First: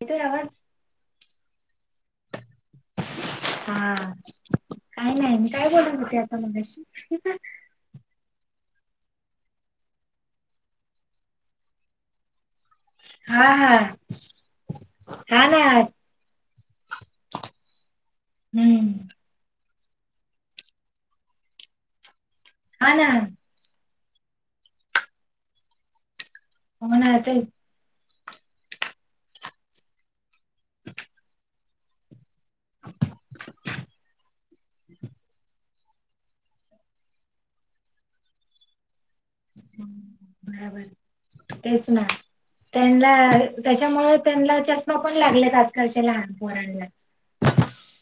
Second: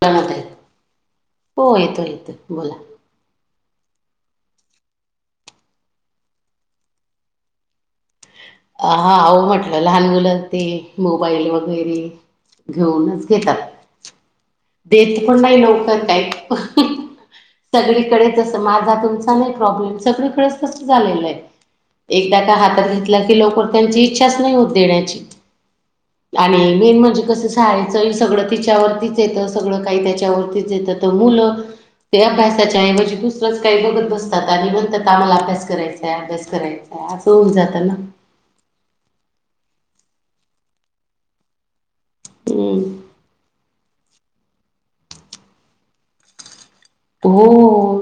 येतोय येत आवाज हो येतो येतो बोला. हा काय नाही म काय बोलत होते आता मलाशी. हाह म्हटलं लहान मुलंं ते मोबाईल वगैरे घेऊनच हा घेतात. हा देत पण हा ना नाही लवकर काय. सगळीकडे जसं माझा हम्म तुमचा नाही प्रॉब्लेम सगळीकडेच तसं झालेलं आहे. एकदा का हातात हा ना घेतला की लवकर त्यांची इच्छाच नाही होत देण्याची आणि हो मेन ना म्हणजे ते कस साडीच सगळं तिच्यावरतीच येतं सगळं काही त्याच्या त्याच्यावरतीच येत तर मुलं ते अभ्यासाच्याऐवजी दुसरंच काही बघत बसतात आणि म्हणतात आम्हाला अभ्यास करायचांय अभ्यास करायचाय असं होऊन जातं ना. र तेच ना हम्म त्यांना त्याच्यामुळे त्यांना चष्मा पण लागलेत आजकालच्या लहान पोरांना. हो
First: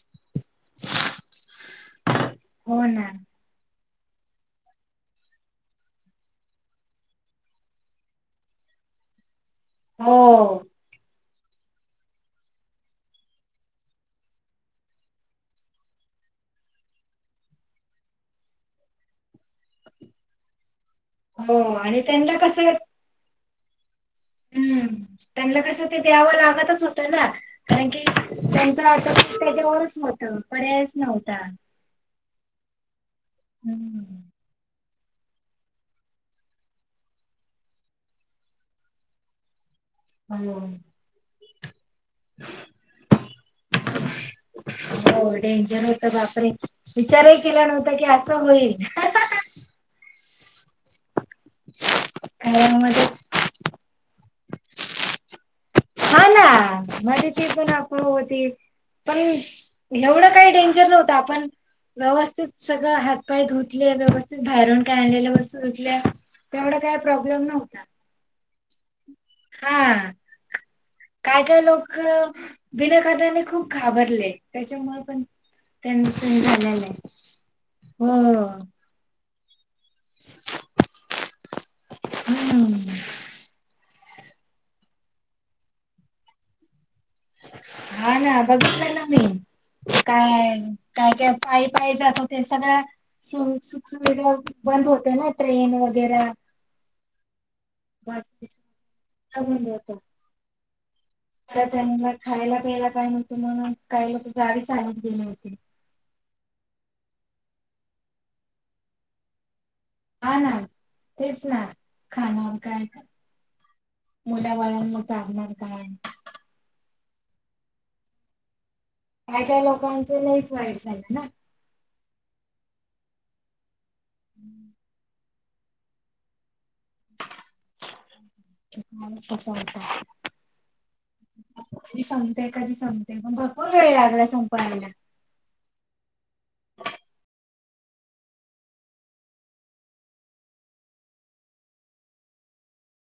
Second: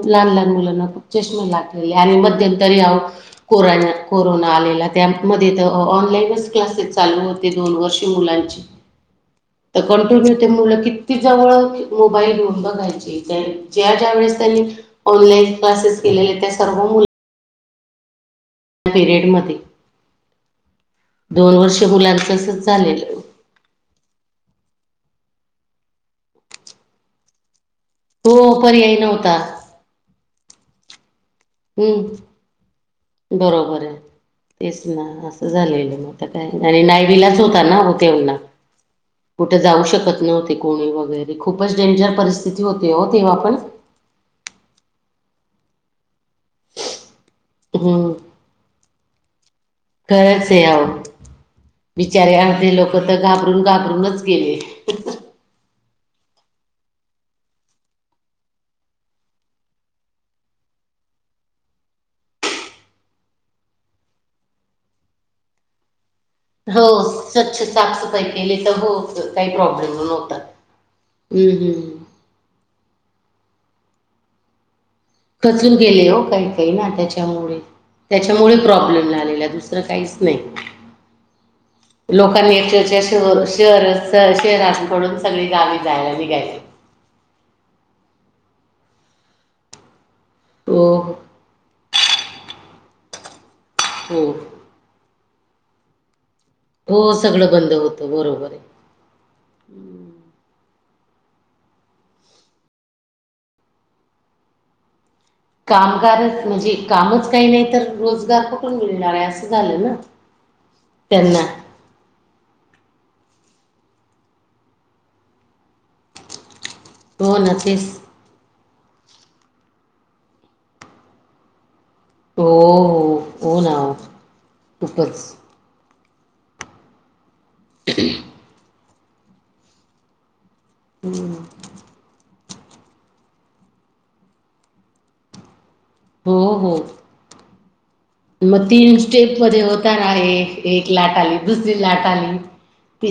लहान लहान मुलांना खूप चष्मे लागलेले आणि मध्यंतरी हो आहो ना कोराना कोरोना आलेला त्यामध्ये तर ऑनलाईनच क्लासेस चालू होते दोन वर्षे मुलांची [unintelligible] तर हो कंट्रोल्यू ते मुलं किती जवळ मोबाईल घेऊन बघायचे त्या ज्या ज्या वेळेस त्यांनी ऑनलाईन क्लासेस केलेल्या त्या सर्व मुल त्या पिरेडमध्ये दोन हो वर्ष आणि मुलांचं त्यांना असंच कसं झालेलं. हम्म त्यांना कसं ते द्यावं लागतच होतं ना. कारण की हो त्यांचा पर्याय हता नव्हता त्याच्यावरच होत पर्यायच नव्हता. हम्म बरोबर आहे हम्म तेच. ना असं झालेल मग आता काय आणि नायविलाच होता ना हो तेवना कुठे जाऊ शकत नव्हते हो कोणी वगैरे खूपच डेंजर परिस्थिती होते हो तेव्हा पण हो डेंजर हो तर बापरे बिचारे केल्यानंतर की असं होईल खरच आहे बिचारे अर्धे कारण लोक मध्ये तर घाबरून घाबर रूनच गेले. हा ना मध्ये ती पण आप होती पण एवढं काही डेंजर नव्हतं आपण व्यवस्थित सगळं हातपाय धुतले व्यवस्थित बाहेरून काय आणलेल्या वस्तू धुतल्या तेवढा हो काही प्रॉब्लेम स्वच्छ नव्हता साफसफाई केली तर हो काही प्रॉब्लेम हा नो होता. काय काय लोक विना कारणाने खूप घाबरले त्याच्यामुळे पण खचलू गेले त्यांच हो काही काही झालेलं ना आहे त्याच्यामुळे हो त्याच्यामुळे प्रॉब्लेम झालेला दुसऱ्या दुसरं काहीच नाही लोकांनी [unintelligible] हम्म शर शहर शहर सोडून सगळी गावी जायला निघायचे. हा ना बघितल ना मी काय हो. पाय पाय जात ते सगळ्या सु सुख हो सुुविधा बंद होते ना ट्रेन वगैरा हो सगळं बंद होतं बरोबर आहे. [unintelligible] त्यांना खायला प्यायला काय नव्हत म्हणून काही लोक गावी चालत गेले होते. कामगार म्हणजे कामच काही नाही तर रोजगार पकण मिळणार आहे असं झालं ना. हा ना त्यांना तेच ना. खाणार काय करणार मुला बाळांना चालणार काय. हो ना तेच. काय काय लोकांच लईच वाईट झालं ना. हो होना खूपच. ह. कस होता. हम्. कधी संपते कधी संपते पण भरपर वेळ लागला संपवायला हो हो. मग तीन स्टेप मध्ये होत आहे एक लाट आली दुसरी लाट आली.